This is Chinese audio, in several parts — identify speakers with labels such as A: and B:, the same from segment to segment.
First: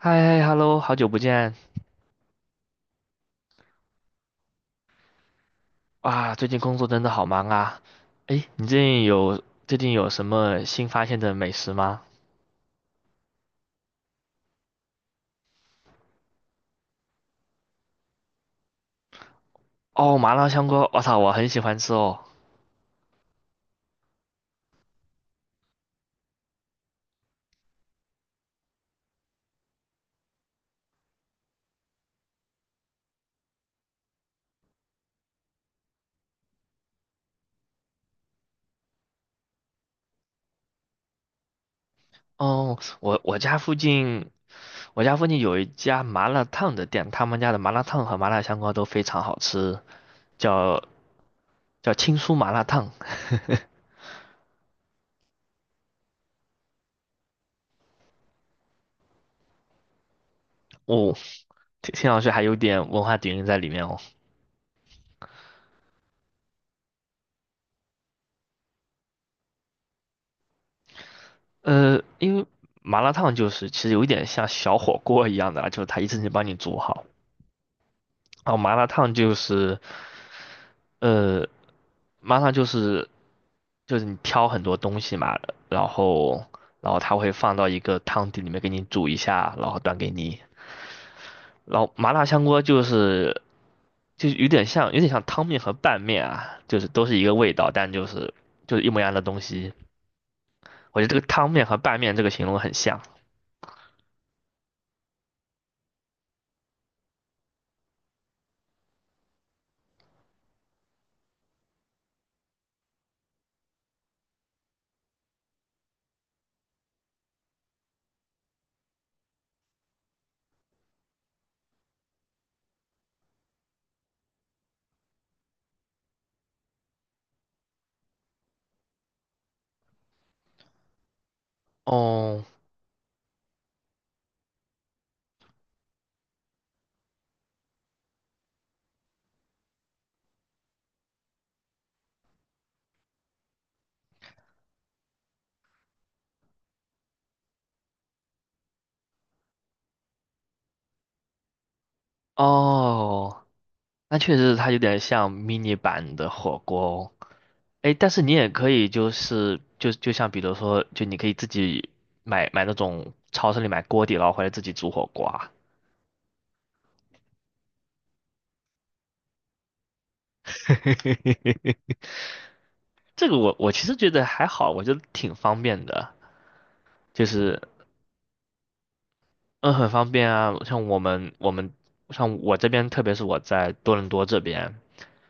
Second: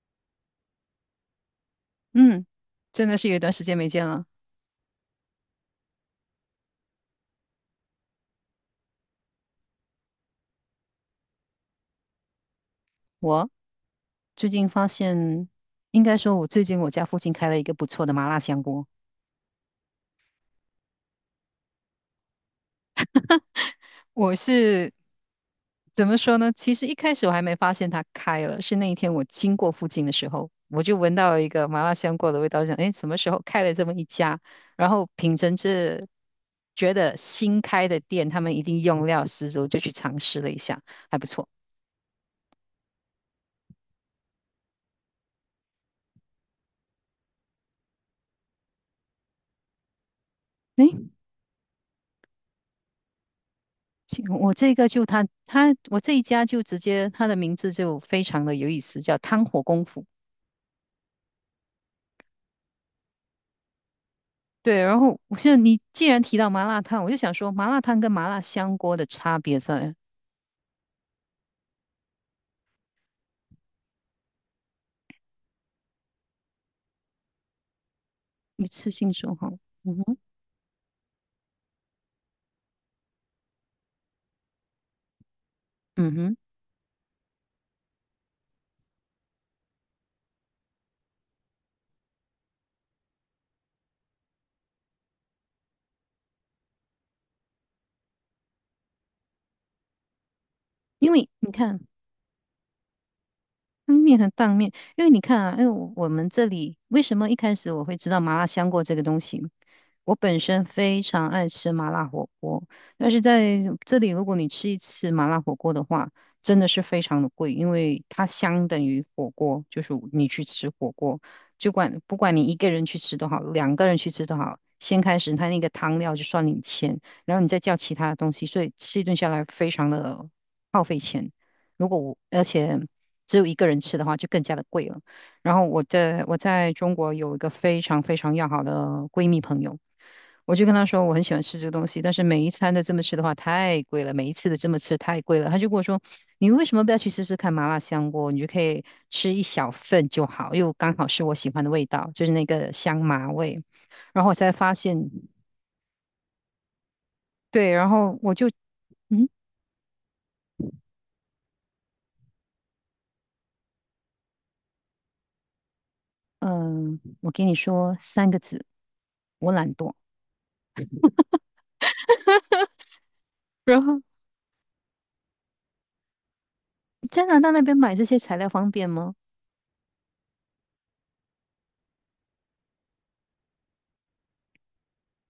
A: 嗨嗨，hello，好久不见
B: 嗯，真的是有一段时间没见了。
A: 哇！最近工作真的好忙啊。诶，你最近有什么新发现的美食吗？
B: 我最近发现，应该说，我家附近开了一个不错的麻辣香锅。
A: 哦，麻辣香锅，我操，我很喜欢吃哦。
B: 我是怎么说呢？其实一开始我还没发现它开了，是那一天我经过附近的时候，我就闻到一个麻辣香锅的味道，想，哎什么时候开了这么一家？然后品尝这觉得新开的店，他们一定用料十足，就去尝试了一下，还不错。
A: 哦，我家附近有一家麻辣烫的店，他们家的麻辣烫和麻辣香锅都非常好吃，叫
B: 哎。
A: 青苏麻辣烫。
B: 请我这个就他我这一家就直接他的名字就非常的有意思，叫汤火功夫。
A: 哦，听上去还有点文化底蕴在里面哦。
B: 对，然后我现在你既然提到麻辣烫，我就想说麻辣烫跟麻辣香锅的差别在
A: 因为麻辣烫就是其实有一点像小火锅一样的啦，就是它一次性帮你煮好。然后
B: 一次性说哈，嗯哼，
A: 呃，麻辣烫就是你挑很多东西嘛，然
B: 嗯哼，
A: 后然后它会放到一个汤底里面给你煮一下，然后端给你。然后麻辣香锅就是有点像汤面和拌面啊，就是都是一个味道，但就是一模一样的东西。我觉得
B: 因
A: 这个
B: 为
A: 汤
B: 你
A: 面和
B: 看。
A: 拌面这个形容很像。
B: 汤面和当面，因为你看啊，因为我们这里为什么一开始我会知道麻辣香锅这个东西？我本身非常爱吃麻辣火锅，但是在这里，如果你吃一次麻辣火锅的话，真的是非常的贵，因为它相等于火锅，就是你去吃火锅，不管你一个人去吃都好，两个人去吃都好，先开始它那个汤料就算你钱，然后你再叫其他的东西，所以吃一顿下来非常的耗费钱。如果我而
A: 哦
B: 且只有一个人吃的话，就更加的贵了。然后我在中国有一个非常非常要好的闺蜜朋友，我就跟她说我很喜欢吃这个东西，但是每一餐都这么吃的话太贵了，每一次都这么吃太贵了。她就跟我说，你为什么不要去试试看麻辣香锅？你就可以吃一小份就好，又刚好是我喜欢的味道，就是那个香麻
A: 哦。
B: 味。
A: 那
B: 然后我
A: 确
B: 才
A: 实它
B: 发
A: 有
B: 现，
A: 点像 mini 版的火锅哦。
B: 对，然
A: 哎，但
B: 后
A: 是你
B: 我就
A: 也可以
B: 嗯
A: 就像比如说，就你可以自己买那种超市里买锅底，然后回来自己煮火锅啊。
B: 嗯、呃我跟你说三个字，我懒惰。
A: 这个我
B: 然
A: 其实
B: 后。
A: 觉得还好，我觉得挺方便的，
B: 加
A: 就
B: 拿大
A: 是
B: 那边买这些材料方便吗？
A: 嗯很方便啊。像我们我们像我这边，特别是我在多伦多这边，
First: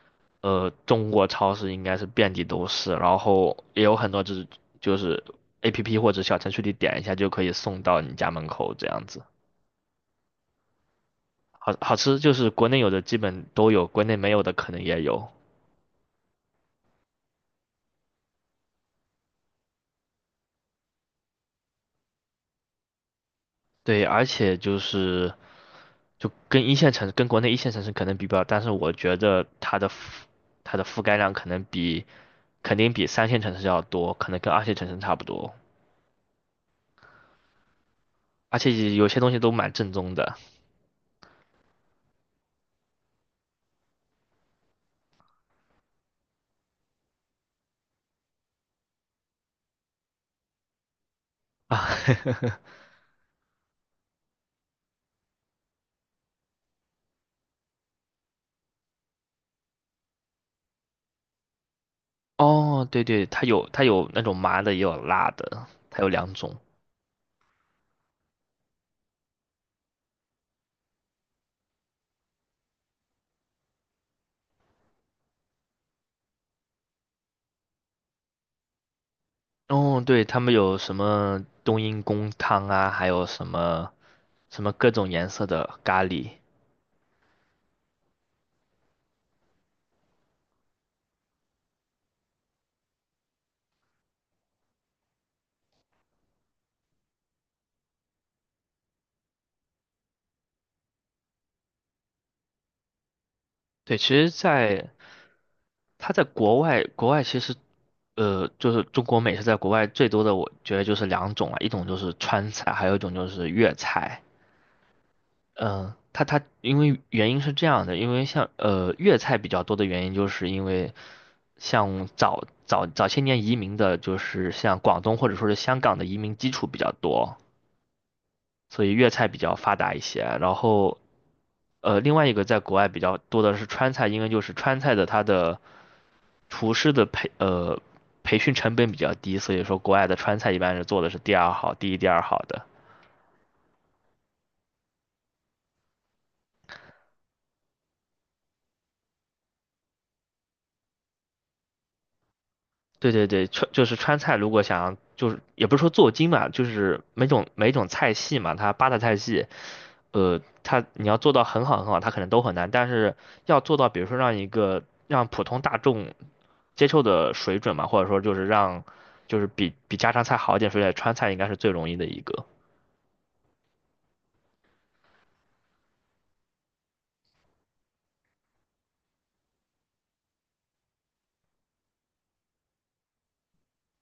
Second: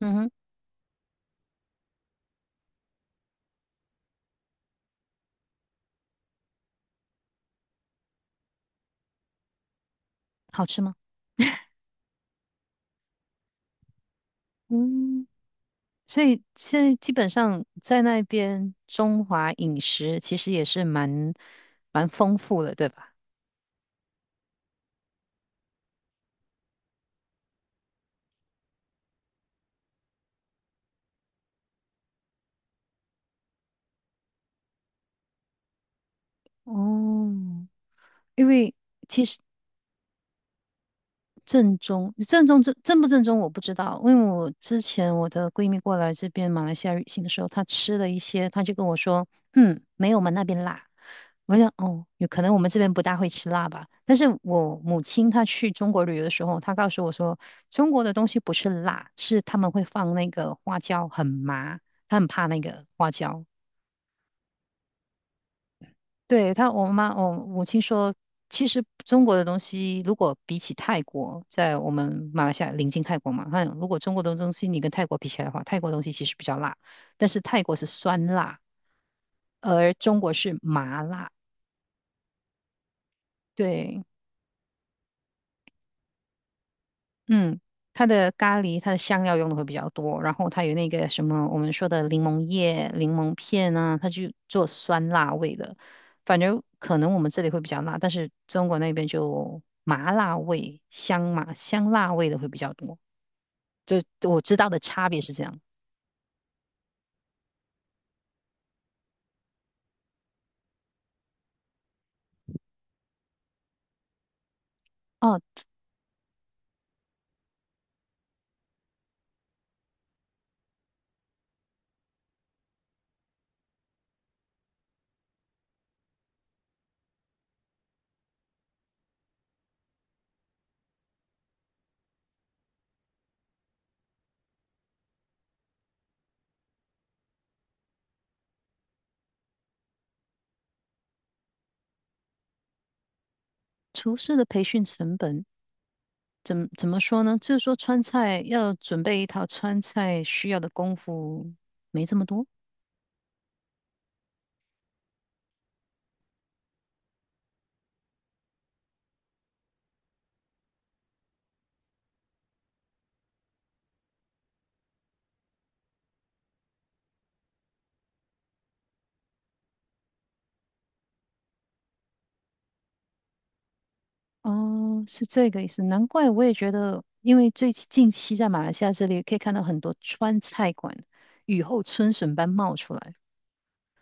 B: 嗯哼，
A: 中国超市应该是遍地都是，然后也有很多就是 APP 或者小程序里点一下就可以送到你家门口这样子。
B: 好吃吗？
A: 好就是国内有的基本都有，国内没有的可能也
B: 嗯，
A: 有。
B: 所以现在基本上在那边中华饮食其实也是蛮丰富的，对吧？
A: 对，而且就跟一线城市跟国内一线城市可能比不了，但是我觉得它的它的覆盖量可能肯定比三线城市要多，可能跟二线城市差不多。
B: 哦，因
A: 而
B: 为
A: 且有些东西都蛮正宗的
B: 正不正宗我不知道，因为我之前我的闺蜜过来这边马来西亚旅行的时候，她吃了一些，她就跟我说，嗯，没有我们那边辣。我想，
A: 啊。
B: 哦，有可能我 们这边不大会吃辣吧。但是我母亲她去中国旅游的时候，她告诉我说，中国的东西不是辣，是他们会放那个花椒，很麻，她很怕那个
A: 哦，对
B: 花
A: 对，它
B: 椒。
A: 有那种麻的，也有辣的，它有两
B: 对，
A: 种。
B: 她，我妈，我母亲说，其实中国的东西，如果比起泰国，在我们马来西亚临近泰国嘛，她讲如果中国的东西你跟泰国比起来的话，泰国东西其实比较辣，但是泰国是酸辣，而
A: 哦，
B: 中
A: 对，
B: 国
A: 他们
B: 是
A: 有什
B: 麻辣。
A: 么冬阴功汤啊，还有什么
B: 对，
A: 各种颜色的咖喱。
B: 嗯，它的咖喱，它的香料用的会比较多，然后它有那个什么我们说的柠檬叶、柠檬片啊，它就做酸辣味的。反正可能我们这里会比较辣，但是中国那边就麻辣味、香麻香辣味的会比较多。
A: 对，
B: 就
A: 其实
B: 我知道的
A: 在，
B: 差别是这样。
A: 它在国外，国外其实，呃，就是中国美食在国外最多的，我觉得就是两种啊，一种就是川菜，还有一种就是粤菜。
B: 哦，
A: 嗯、它因为原因是这样的，因为像粤菜比较多的原因，就是因为像早些年移民的，就是像广东或者说是香港的移民基础比较多，所以粤菜比较发达一些。然后呃，另外一个在国外比较多的是川菜，因为就是川菜的它的厨师的培呃培训成本比较低，所以说国外的川菜一般是做的是第二好、第二好的。
B: 厨师的培训成本怎么说呢？就是说川菜要准备一套川菜需要的功夫没这么多。
A: 对对对，川就是川菜，如果想要就是也不是说做精吧，就是每种菜系嘛，它八大菜系，呃，它你要做到很好很好，它可能都很难，但是要做到比如说让一个让普通大众接受的水准嘛，或者说就是让比家常菜好一点水准，川菜应该是最容易的一个。
B: 哦，是这个意思，难怪我也觉得，因为最近期在马来西亚这里可以看到很多川菜馆雨后春笋般冒出来。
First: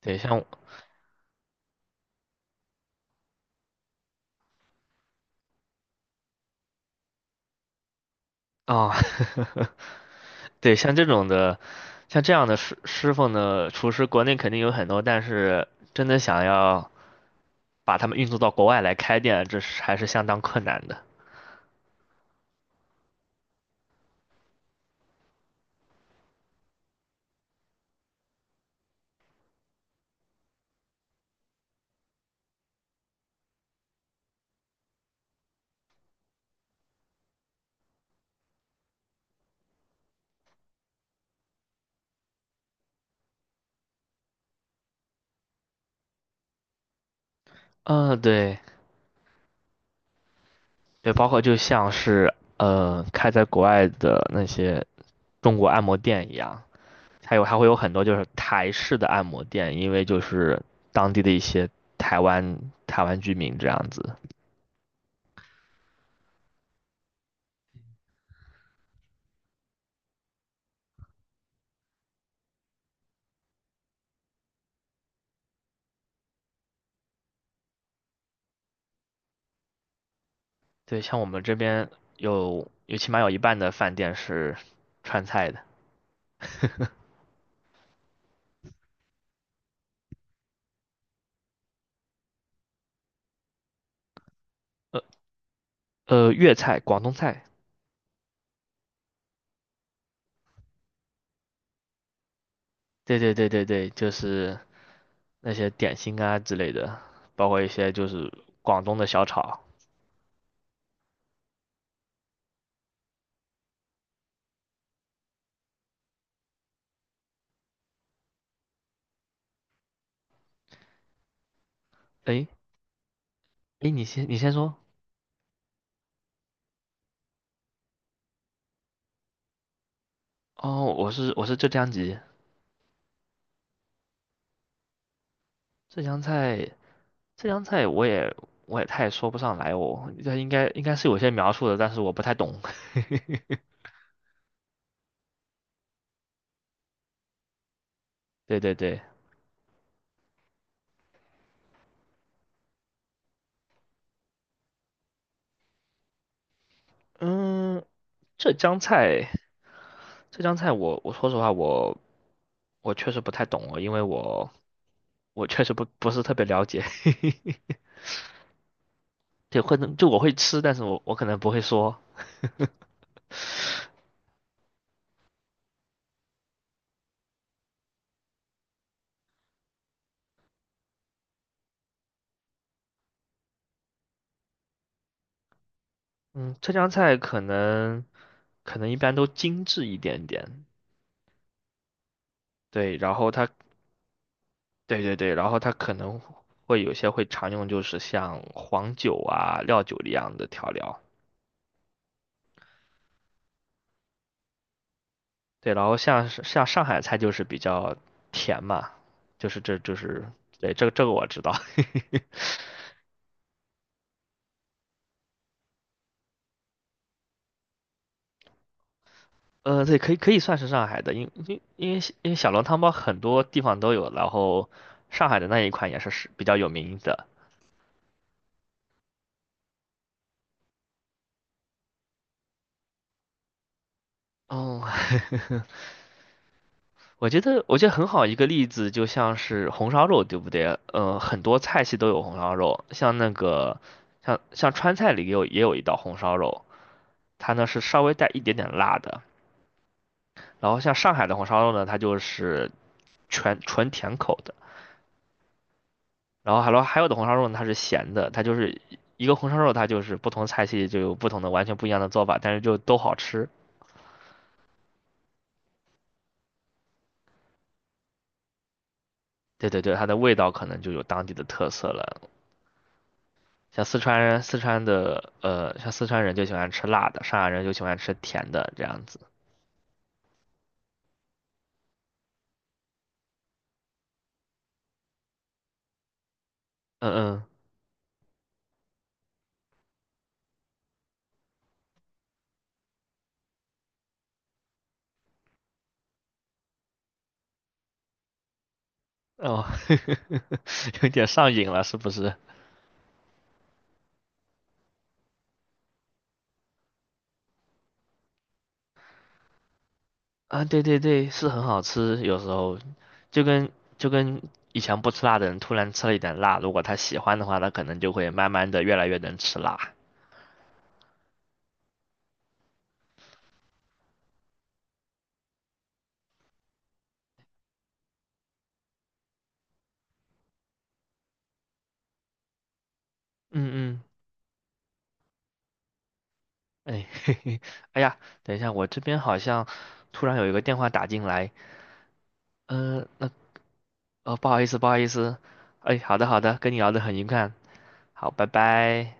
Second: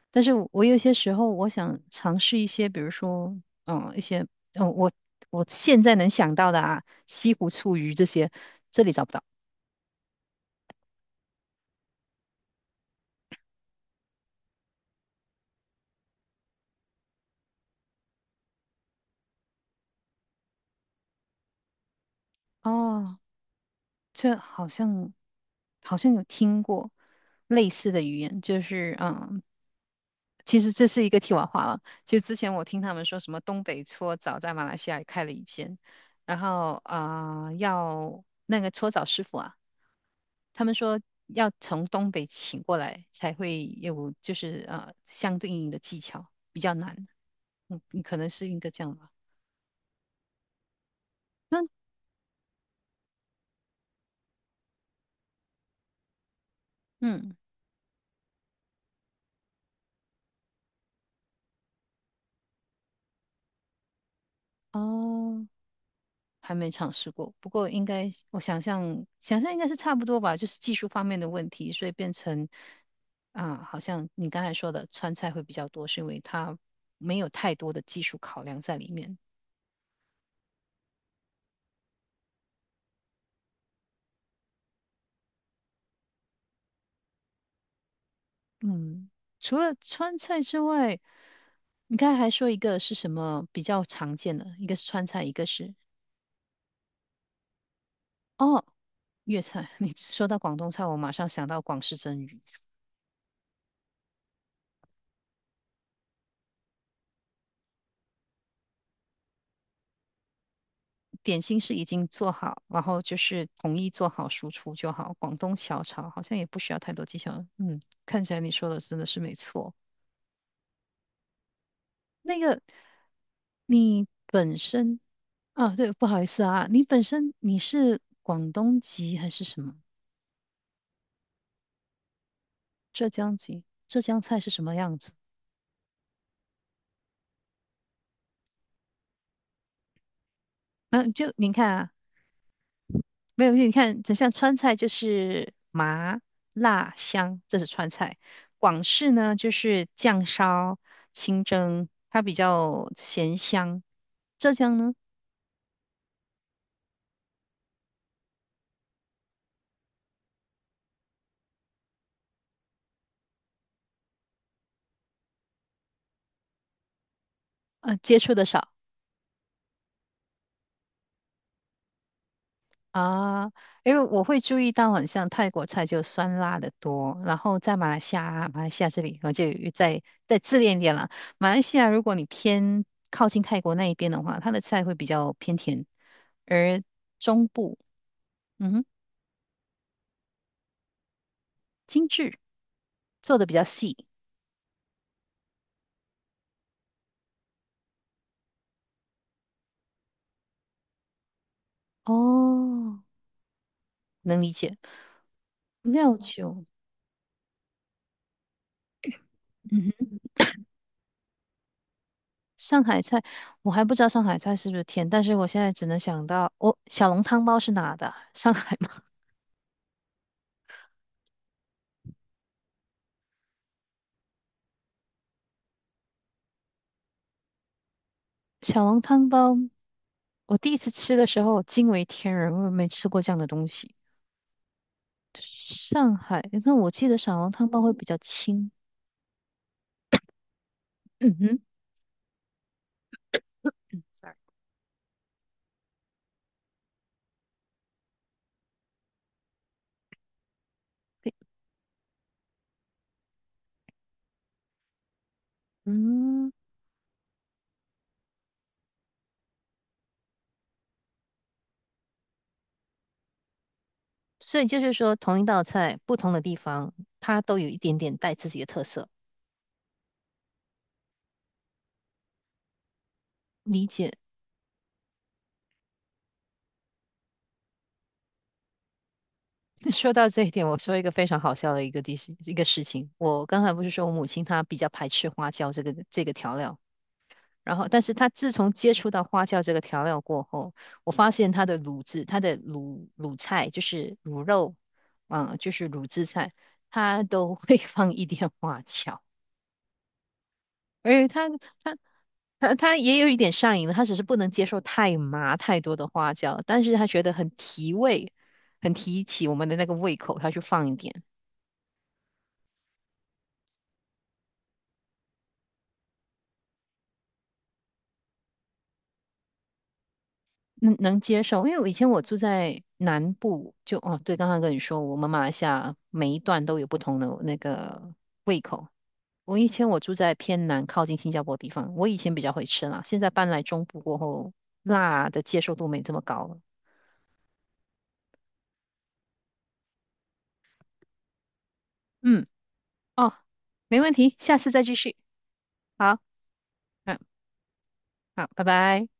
A: 对，
B: 但是
A: 像
B: 我有些时候我想尝试一些，比如说，一些，嗯，我我现在能想到的啊，西湖醋鱼这些，这里
A: 啊，
B: 找不到。
A: 对，像这种的，像这样的师傅呢，厨师国内肯定有很多，但是真的想要把他们运作到国外来开店，这是还是相当困难的。
B: 哦，这好像有听过类似的语言，就是其实这是一个题外话了。就之前我听他们说什么东北搓澡在马来西亚也开了一间，然后，要那个搓澡师傅啊，他们说要从东北请过来才会有，就是相对应的技巧比较难。嗯，你可
A: 嗯，
B: 能是
A: 对
B: 应该这样吧。
A: 对，包括就
B: 那
A: 像是开在国外的那些中国按摩店一样，还
B: 嗯
A: 有会有很多就是台式的按摩店，因为就是当地的一些台湾台湾居民这样子。
B: 哦。还没尝试过，不过应该我想象想象应该是差不多吧，就是技术方面的问题，所以变成啊，好像你刚才说的川菜会比较多，是因为它没有太多的技术考量在里面。
A: 对，像我们这边起码有一半的饭店是川菜的，
B: 嗯，除了川菜之外，你刚才还说一个是什么比较常见的，一个是
A: 呃
B: 川菜，一个是
A: 呃，粤菜、广东菜，
B: 哦粤菜。你说到广东菜，我马上想到广式蒸鱼。
A: 对对对对对，就是那些点心啊之类的，包括一些就是广东的小炒。
B: 点心是已经做好，然后就是统一做好输出就好。广东小炒好像也不需要太多技巧。嗯，看起来你说的真的是没错。那
A: 诶，
B: 个
A: 你
B: 你
A: 先
B: 本
A: 说。
B: 身啊，对，不好意思啊，你本身你是广东籍还是什么？
A: 哦，我是浙江籍，
B: 浙江籍？浙江菜是什么样子？
A: 浙江菜浙江菜我也太说不上来哦，这应该是
B: 嗯、
A: 有些
B: 就
A: 描
B: 您
A: 述
B: 看
A: 的，但
B: 啊，
A: 是我不太懂。
B: 没有，你看，像川菜就是麻辣香，这是川菜。
A: 对对
B: 广
A: 对，
B: 式呢就是酱烧、清蒸，它比较咸香。浙江呢，
A: 嗯，浙江菜。浙江菜我说实话我确实不太懂哦，因为我确实不是特别了解，
B: 接触的少
A: 对，会能就我会吃，但是我可能不会说。
B: 啊，因为我会注意到，很像泰国菜就酸辣的多，然后在马来西亚，马来西亚这里，我就有再自恋一点了。马来西亚，如果你偏靠近泰国那一边的话，它的菜会比较偏甜，
A: 嗯，浙
B: 而
A: 江菜
B: 中部，嗯
A: 可
B: 哼，
A: 能一般都精致一点点，
B: 精致。
A: 对，然后
B: 做的
A: 它
B: 比较细。
A: 可能会有些会常用，就是像黄酒啊、料酒一样的调料，
B: 哦，能理解。
A: 对，然后
B: 料
A: 像
B: 酒，
A: 上海菜就是比较甜嘛，就是这
B: 嗯
A: 就
B: 哼，
A: 是对这个我知道。
B: 上海菜，我还不知道上海菜是不是甜，但是我现在只能想到，我小笼汤包是哪的？上海吗？
A: 呃，对，可以算是上海的，因为小笼汤包很多地方都有，然后上海的那一款是比较有名的。
B: 小笼汤包，我第一次吃的时候惊为天人，我没吃过这样的东西。
A: 哦，
B: 上海，那我记得 小笼汤
A: 我
B: 包
A: 觉得
B: 会比
A: 很
B: 较
A: 好一个例
B: 轻。
A: 子，就像是红烧肉，对不对？呃，
B: 嗯
A: 很多
B: 哼
A: 菜系都有红烧肉，像那个
B: ，sorry，
A: 像川菜里也有一道红烧肉，它呢是稍微带一点点辣的，然后像上海的红烧肉呢，它就是全纯甜口的。
B: 嗯，
A: 然后还有的红烧肉呢，它是咸的，它就是一个红烧肉，它就是不同菜系就有不同的完全不一样的做法，但是就都好吃。
B: 所以就是说，同一道菜，不同的地方，它都有一点点带自己的特色。
A: 对对对，它的味道可能就有当地的特色了。像
B: 理
A: 四
B: 解。
A: 川人，四川人就喜欢吃辣的，上海人就喜欢吃甜的，这样子。
B: 说到这一点，我说一个非常好笑的一个地事一个事情。我刚才不是说我母亲她比较排斥花椒这个调料，
A: 嗯
B: 然后，但是她自从接触到花椒这个调料过后，我发现她的卤制，她的卤菜就是卤肉，嗯，就是卤制菜，她都会 放一点花椒，
A: 嗯，哦，有
B: 而
A: 点
B: 且
A: 上瘾了，是
B: 她
A: 不是？
B: 她也有一点上瘾了，她只是不能接受太麻太多的花椒，但是她觉得很提味，很提起我们的那个胃口，她就
A: 啊，对
B: 放一
A: 对
B: 点。
A: 对，是很好吃，有时候就跟就跟以前不吃辣的人突然吃了一点辣，如果他喜欢的话，他可能就会慢慢的越来越能吃辣。
B: 能接受，因为我以前我住在南部，对，刚刚跟你说，我们马来西亚每一段都有不同的那个胃口。我以前我住在偏南，靠近新加坡地方，我以前比较会吃辣，现在搬来中
A: 嗯
B: 部
A: 嗯，
B: 过后，辣的接受度没这么高了。
A: 哎，嘿嘿，哎呀，等一下，我这边好像突然有一个电话打进来，
B: 嗯，
A: 呃，那
B: 哦，没问题，
A: 哦，不
B: 下
A: 好意
B: 次
A: 思，
B: 再
A: 不
B: 继
A: 好意
B: 续。
A: 思，哎，好
B: 好，
A: 的好的，跟你聊得很
B: 嗯，
A: 愉快，好，拜
B: 好，拜拜。
A: 拜。